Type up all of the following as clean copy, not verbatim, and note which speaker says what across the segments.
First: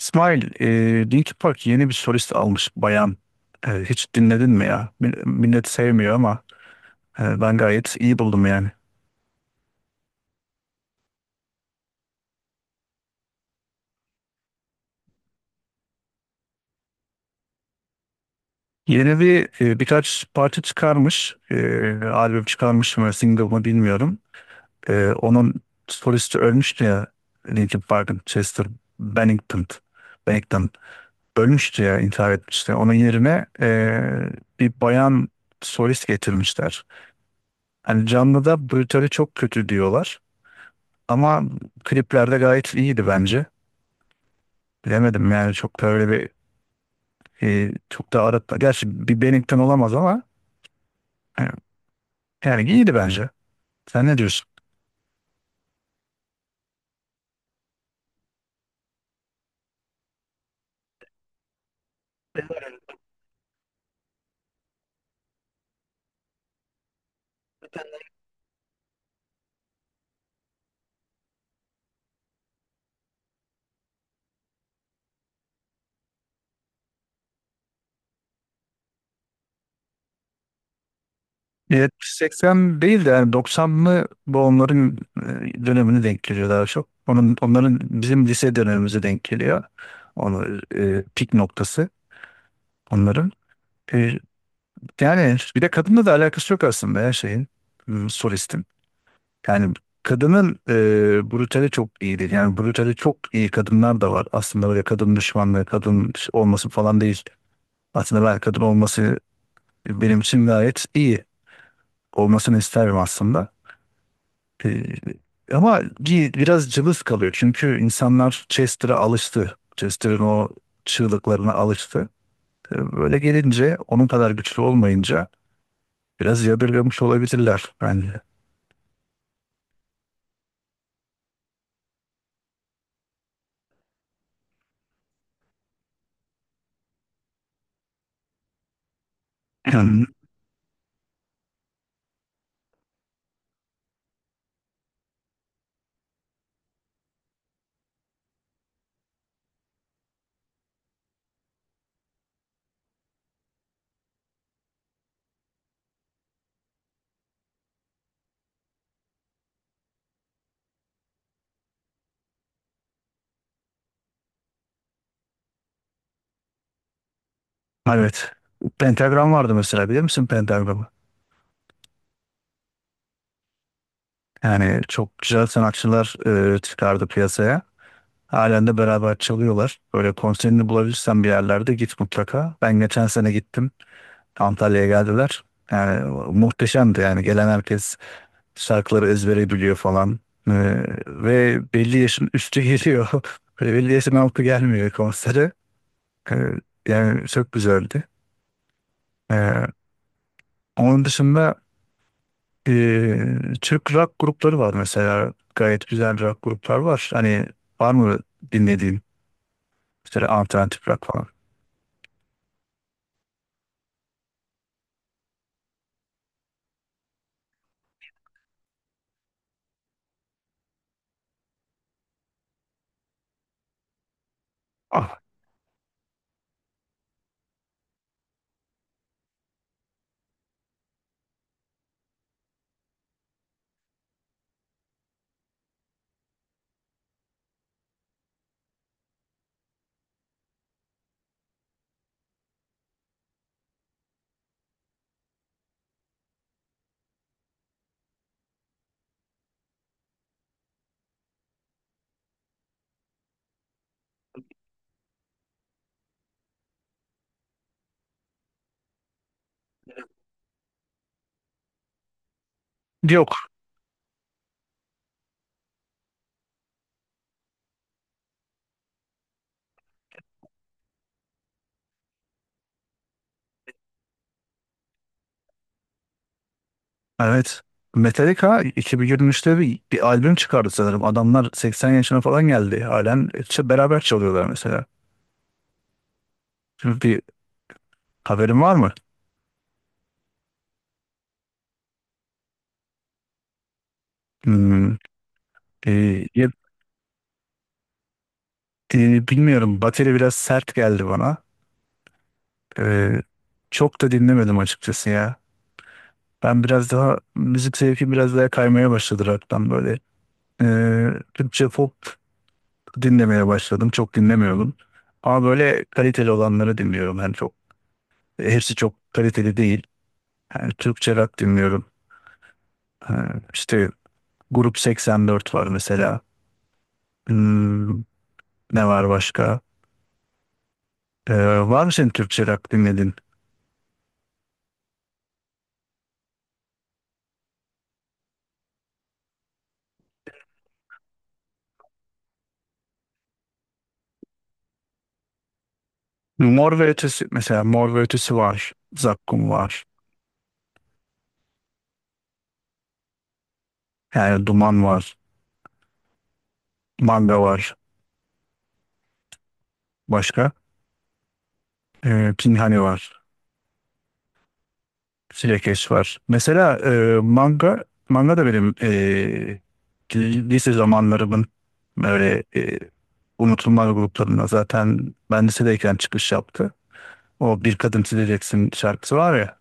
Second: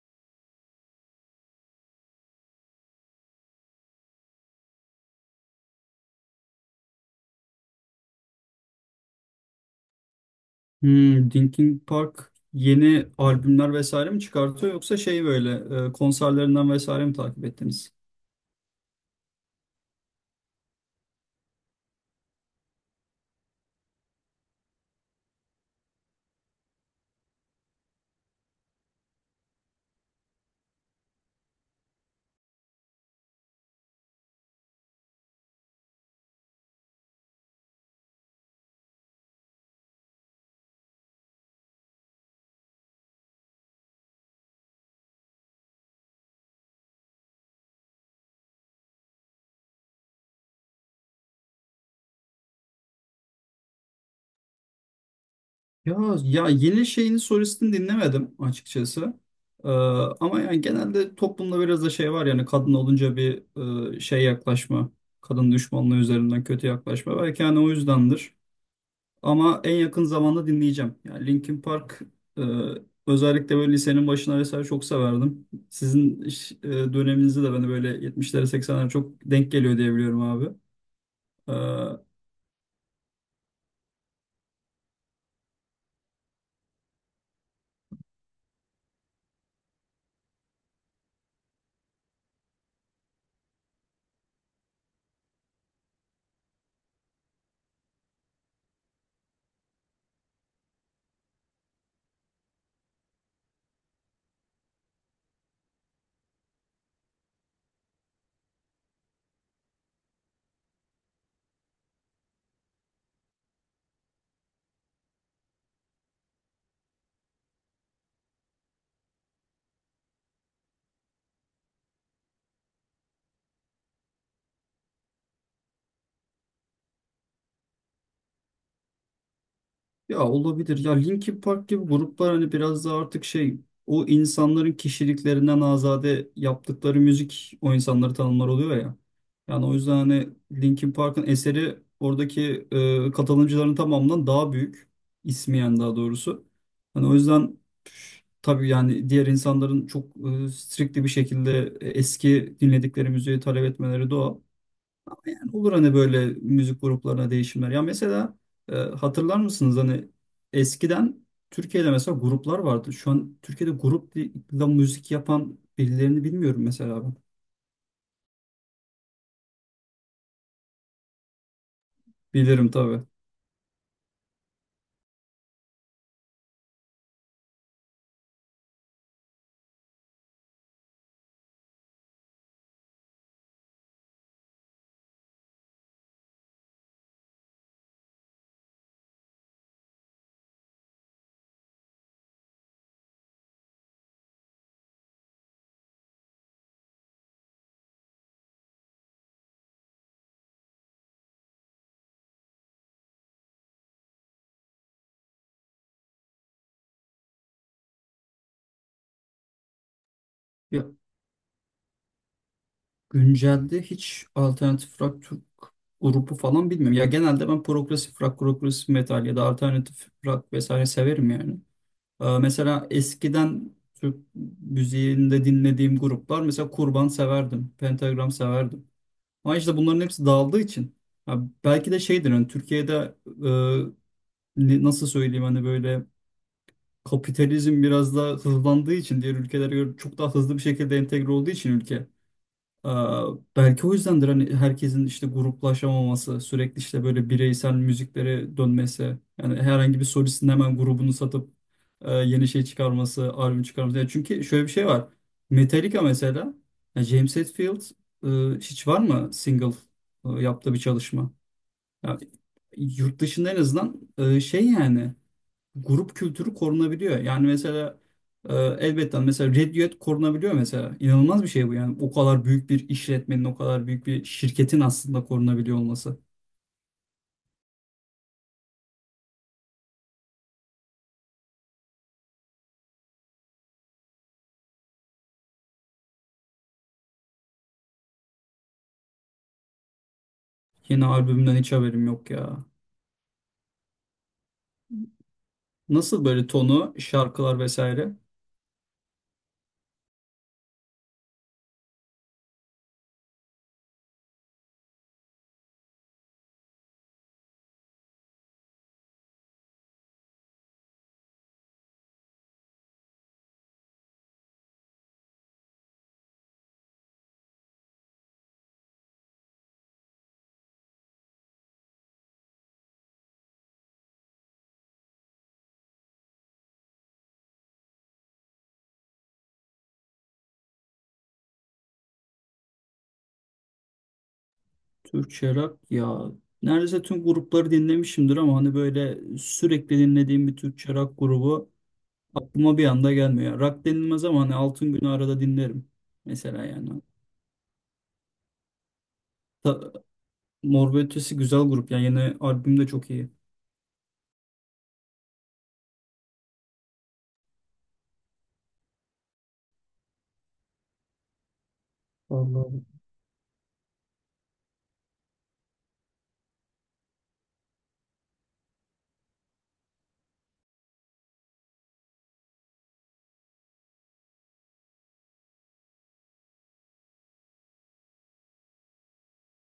Speaker 1: İsmail, Linkin Park yeni bir solist almış bayan. Hiç dinledin mi ya? Millet sevmiyor ama ben gayet iyi buldum yani.
Speaker 2: Hmm, Linkin Park yeni albümler vesaire mi çıkartıyor yoksa şey böyle konserlerinden vesaire mi takip ettiniz?
Speaker 1: Yeni bir birkaç parça çıkarmış, albüm çıkarmış mı, single mı bilmiyorum. Onun solisti ölmüştü ya, Linkin Park'ın Chester Bennington. Bennington ölmüştü ya, intihar etmişti. Onun yerine bir bayan solist getirmişler. Hani canlıda bu çok kötü diyorlar. Ama kliplerde gayet iyiydi bence. Bilemedim yani çok böyle bir çok da aratma. Gerçi bir Bennington olamaz ama e, yani iyiydi bence. Sen ne diyorsun?
Speaker 2: Ya ya yeni şeyini solistini dinlemedim açıkçası. Ee, Ama yani genelde toplumda biraz da şey var yani kadın olunca bir şey yaklaşma, kadın düşmanlığı üzerinden kötü yaklaşma. Belki yani o yüzdendir. Ama en yakın zamanda dinleyeceğim. Yani Linkin Park e, özellikle böyle lisenin başına vesaire çok severdim. Sizin döneminizde de bana böyle 70'lere 80'lere çok denk geliyor diye biliyorum abi. E,
Speaker 1: Evet, 80 değil de yani 90'lı bu onların dönemini denk geliyor daha çok. Onların bizim lise dönemimize denk geliyor. Onu pik noktası onların. E, Yani bir de kadınla da alakası yok aslında her şeyin. Hmm, solistin. Yani kadının brutali çok iyi. Yani brutali çok iyi kadınlar da var. Aslında böyle kadın düşmanlığı, kadın olması falan değil. Aslında ben kadın olması benim için gayet iyi. Olmasını isterim aslında. E, ama biraz cılız kalıyor. Çünkü insanlar Chester'a alıştı. Chester'ın o çığlıklarına alıştı. Böyle gelince onun kadar güçlü olmayınca biraz yadırgamış olabilirler bence.
Speaker 2: Ya olabilir. Ya Linkin Park gibi gruplar hani biraz da artık şey o insanların kişiliklerinden azade yaptıkları müzik o insanları tanımlar oluyor ya. Yani o yüzden hani Linkin Park'ın eseri oradaki katılımcıların tamamından daha büyük. İsmiyen daha doğrusu. Hani o yüzden püf, tabii yani diğer insanların çok strictly bir şekilde eski dinledikleri müziği talep etmeleri doğal. Olur hani böyle müzik gruplarına değişimler. Ya mesela hatırlar mısınız hani eskiden Türkiye'de mesela gruplar vardı. Şu an Türkiye'de grupla müzik yapan birilerini bilmiyorum mesela ben.
Speaker 1: Evet. Pentagram vardı mesela, bilir misin Pentagram'ı?
Speaker 2: Bilirim tabii.
Speaker 1: Yani çok güzel sanatçılar çıkardı piyasaya. Halen de beraber çalıyorlar. Böyle konserini bulabilirsen bir yerlerde git mutlaka. Ben geçen sene gittim. Antalya'ya geldiler. Yani muhteşemdi yani. Gelen herkes şarkıları ezbere biliyor falan. E, Ve belli yaşın üstü geliyor. Böyle belli yaşın altı gelmiyor konsere. E, Yani çok güzeldi. E, Onun dışında Ee, Türk rock grupları var mesela. Gayet güzel rock gruplar var. Hani var mı dinlediğin mesela alternatif
Speaker 2: Ya
Speaker 1: rock falan?
Speaker 2: güncelde hiç alternatif rock Türk grubu falan bilmiyorum. Ya genelde ben progresif rock, progresif metal ya da alternatif rock vesaire severim yani. Mesela eskiden Türk
Speaker 1: Ah,
Speaker 2: müziğinde dinlediğim gruplar mesela Kurban severdim, Pentagram severdim. Ama işte bunların hepsi dağıldığı için. Ya belki de şeydir hani Türkiye'de e, nasıl söyleyeyim hani böyle kapitalizm biraz daha hızlandığı için diğer ülkelere göre çok daha hızlı bir şekilde entegre olduğu için ülke. Ee, Belki o yüzdendir hani herkesin işte gruplaşamaması, sürekli işte böyle bireysel müziklere dönmesi. Yani herhangi bir solistin hemen grubunu satıp yeni şey çıkarması, albüm çıkarması. Yani çünkü şöyle bir şey var. Metallica mesela, yani James Hetfield hiç var mı single yaptığı bir çalışma? Yani yurt
Speaker 1: yok.
Speaker 2: dışında en azından şey yani grup kültürü korunabiliyor. Yani mesela elbette mesela Red Duet korunabiliyor mesela. İnanılmaz bir şey bu yani. O kadar büyük bir işletmenin, o kadar büyük bir şirketin aslında korunabiliyor olması.
Speaker 1: Evet. Metallica 2023'te bir albüm çıkardı sanırım. Adamlar 80 yaşına falan geldi. Halen işte beraber çalıyorlar mesela. Şimdi bir haberin var mı?
Speaker 2: Yeni albümden hiç haberim yok ya.
Speaker 1: Hmm,
Speaker 2: Nasıl
Speaker 1: e,
Speaker 2: böyle
Speaker 1: ya-
Speaker 2: tonu, şarkılar vesaire?
Speaker 1: bilmiyorum. Bateri biraz sert geldi bana. E, Çok da dinlemedim açıkçası ya. Ben biraz daha Müzik zevkim biraz daha kaymaya başladı rock'tan böyle. Türkçe pop dinlemeye başladım. Çok dinlemiyordum. Ama böyle kaliteli olanları dinliyorum. Yani çok, hepsi çok kaliteli değil. Yani Türkçe rock dinliyorum. Ee, işte Grup 84 var mesela. Hmm, ne var başka? Var mı senin Türkçe rock dinledin?
Speaker 2: Türkçe rock ya. Neredeyse tüm grupları dinlemişimdir ama hani böyle sürekli dinlediğim bir Türkçe rock grubu aklıma bir anda gelmiyor. Rock denilmez ama hani Altın Günü arada dinlerim. Mesela
Speaker 1: Mor ve
Speaker 2: yani.
Speaker 1: Ötesi, mesela Mor ve Ötesi var. Zakkum var.
Speaker 2: Mor ve Ötesi güzel grup. Yani yeni albüm de çok iyi.
Speaker 1: Yani Duman var. Manga var. Başka? Pinhani
Speaker 2: Vallahi.
Speaker 1: var. Sürekli var. Mesela manga da benim lise zamanlarımın böyle unutulmaz gruplarına zaten ben lisedeyken çıkış yaptı. O Bir Kadın Sileceksin şarkısı var ya,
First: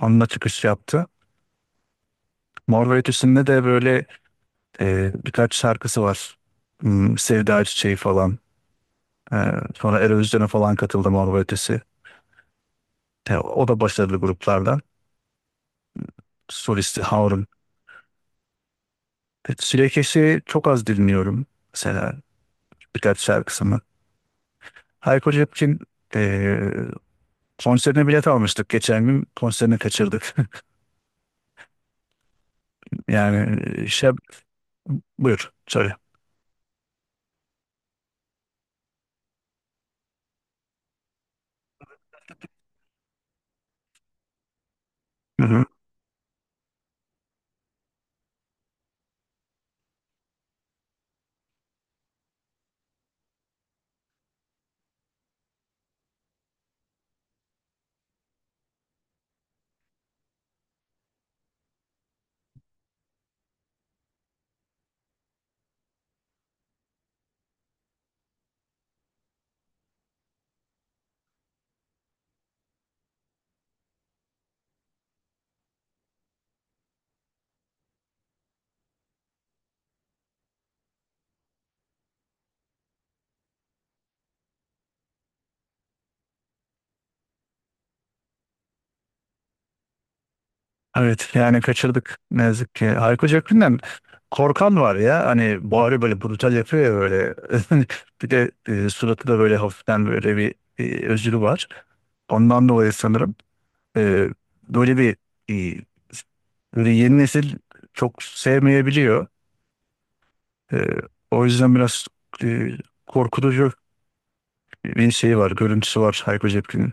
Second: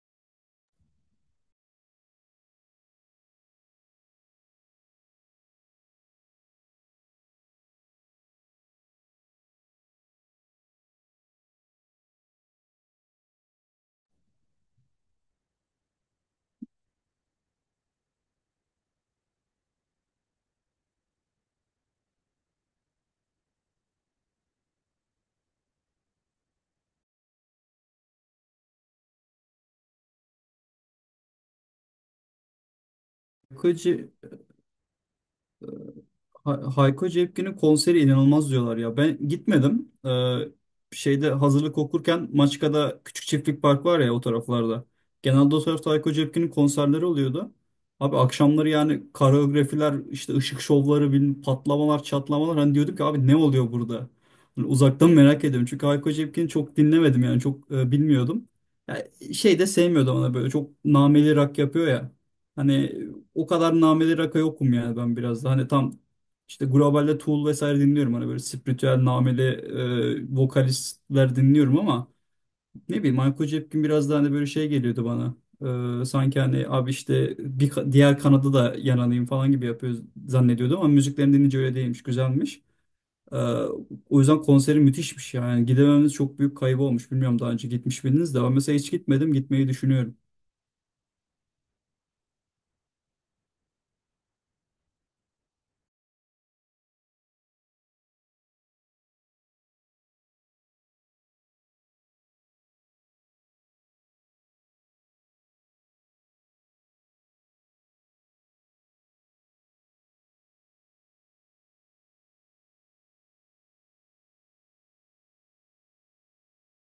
Speaker 1: onunla çıkış yaptı. Mor ve Ötesi'nde de böyle birkaç şarkısı var. Hmm, Sevda Çiçeği falan. E, Sonra Eurovision'a falan katıldı Mor ve Ötesi. O da başarılı gruplardan. Solisti Harun. Sürekli çok az dinliyorum. Mesela birkaç şarkısını. Hayko Cepkin eee konserine bilet almıştık. Geçen gün konserini kaçırdık. Yani şey,
Speaker 2: Yakıcı
Speaker 1: buyur söyle.
Speaker 2: Hayko Cepkin'in konseri inanılmaz diyorlar ya. Ben gitmedim. Şeyde hazırlık okurken Maçka'da Küçük Çiftlik Park var ya o taraflarda.
Speaker 1: Hı
Speaker 2: Genelde o
Speaker 1: hı.
Speaker 2: tarafta Hayko Cepkin'in konserleri oluyordu. Abi akşamları yani koreografiler, işte ışık şovları, bilmem, patlamalar, çatlamalar. Hani diyorduk ki abi ne oluyor burada? Hani uzaktan merak ediyorum. Çünkü Hayko Cepkin'i çok dinlemedim yani çok bilmiyordum. Ya, şey de sevmiyordum ona böyle çok nameli rock yapıyor ya. Hani o kadar nameli rock'a yokum yani ben biraz da. Hani tam işte globalde Tool vesaire dinliyorum. Hani böyle spiritüel nameli vokalistler dinliyorum ama ne bileyim Michael Jepkin biraz daha hani böyle şey geliyordu bana. Sanki hani abi işte diğer kanada da yananayım falan gibi yapıyor zannediyordum ama müziklerini dinleyince öyle değilmiş. Güzelmiş. E, O yüzden konseri müthişmiş yani. Gidemememiz çok büyük kaybı olmuş. Bilmiyorum daha önce gitmiş miydiniz de ben mesela hiç gitmedim. Gitmeyi düşünüyorum.
Speaker 1: Evet yani kaçırdık ne yazık ki. Hayko Cepkin'den korkan var ya, hani bağırıyor böyle, brutal yapıyor ya böyle. Bir de suratı da böyle hafiften böyle bir özürü var. Ondan dolayı sanırım e, böyle bir e, böyle yeni nesil çok sevmeyebiliyor. Ee, O yüzden biraz e, korkutucu bir şey var, görüntüsü var Hayko Cepkin'in.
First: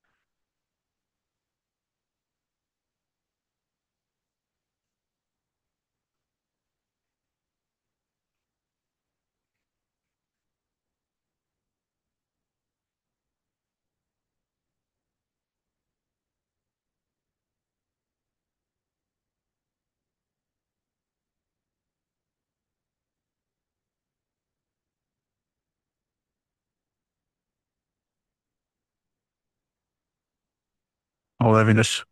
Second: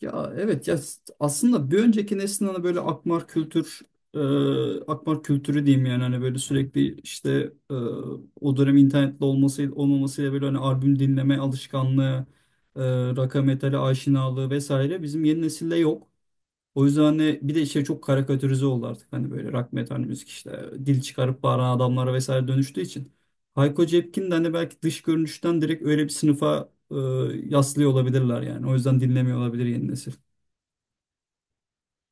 Speaker 2: Ya evet ya aslında bir önceki neslin hani böyle akmar kültür e, akmar kültürü diyeyim yani hani böyle sürekli işte e, o dönem internetli olması olmamasıyla böyle hani albüm dinleme alışkanlığı e, rock'a metale aşinalığı vesaire bizim yeni nesilde yok. O yüzden hani bir de işte çok karikatürize oldu artık hani böyle rock metal müzik işte dil çıkarıp bağıran adamlara vesaire dönüştüğü için. Hayko Cepkin de hani belki dış görünüşten direkt öyle bir sınıfa yaslıyor olabilirler yani. O yüzden dinlemiyor olabilir yeni nesil.
Speaker 1: Olabilir.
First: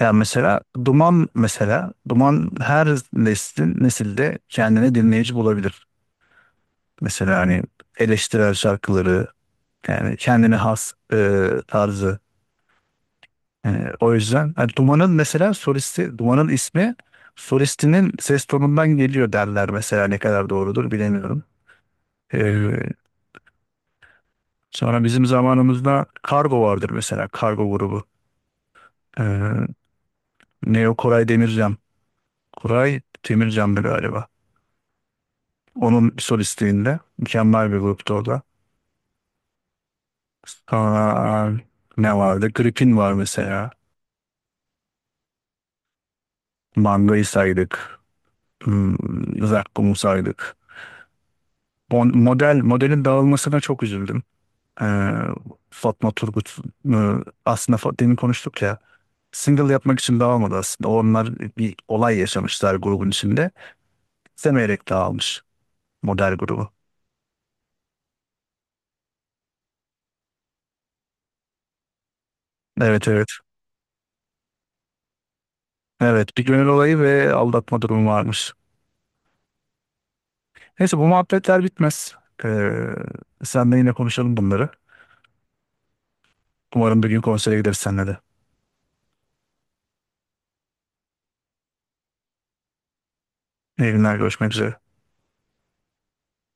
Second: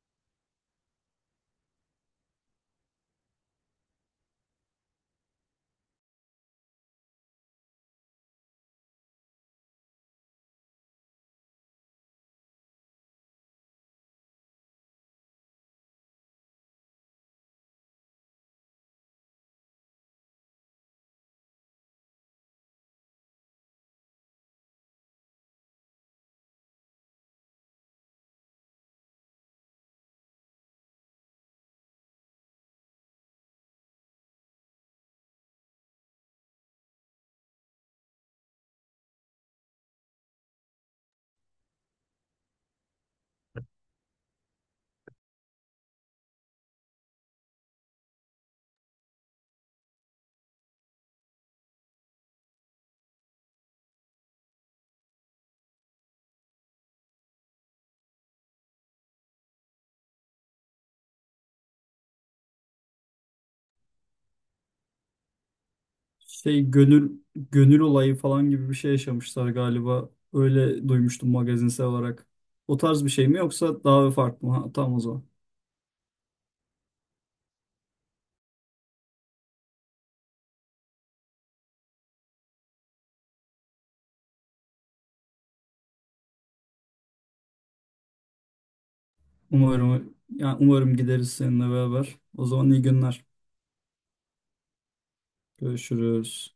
Speaker 1: Ya mesela Duman, mesela Duman her nesilde kendine dinleyici bulabilir. Mesela hani eleştirel şarkıları, yani kendine has tarzı. Yani o yüzden hani Duman'ın mesela solisti, Duman'ın ismi solistinin ses tonundan geliyor derler mesela, ne kadar doğrudur bilemiyorum. Ee, Sonra bizim zamanımızda Kargo vardır, mesela Kargo grubu. Ee, Neo Koray Demircan. Koray Demircan'dı galiba. Onun solistliğinde mükemmel bir gruptu o da. Aa, ne vardı? Gripin var mesela. Manga'yı saydık. Hmm, Zakkum'u saydık. Model, modelin dağılmasına çok üzüldüm. Ee, Fatma Turgut e, demin konuştuk ya, single yapmak için dağılmadı aslında. Onlar bir olay yaşamışlar grubun içinde. İstemeyerek dağılmış model
Speaker 2: Şey
Speaker 1: grubu.
Speaker 2: gönül gönül olayı falan gibi bir şey yaşamışlar galiba. Öyle duymuştum magazinsel olarak. O tarz
Speaker 1: Evet,
Speaker 2: bir
Speaker 1: evet.
Speaker 2: şey mi yoksa daha farklı mı? Ha, tamam o zaman.
Speaker 1: Evet, bir gönül olayı ve aldatma durumu varmış. Neyse bu muhabbetler bitmez. Ee, Senle yine konuşalım bunları. Umarım bir gün konsere gideriz seninle de.
Speaker 2: Umarım yani umarım gideriz seninle beraber. O zaman iyi günler.
Speaker 1: İyi günler, görüşmek üzere.
Speaker 2: Görüşürüz.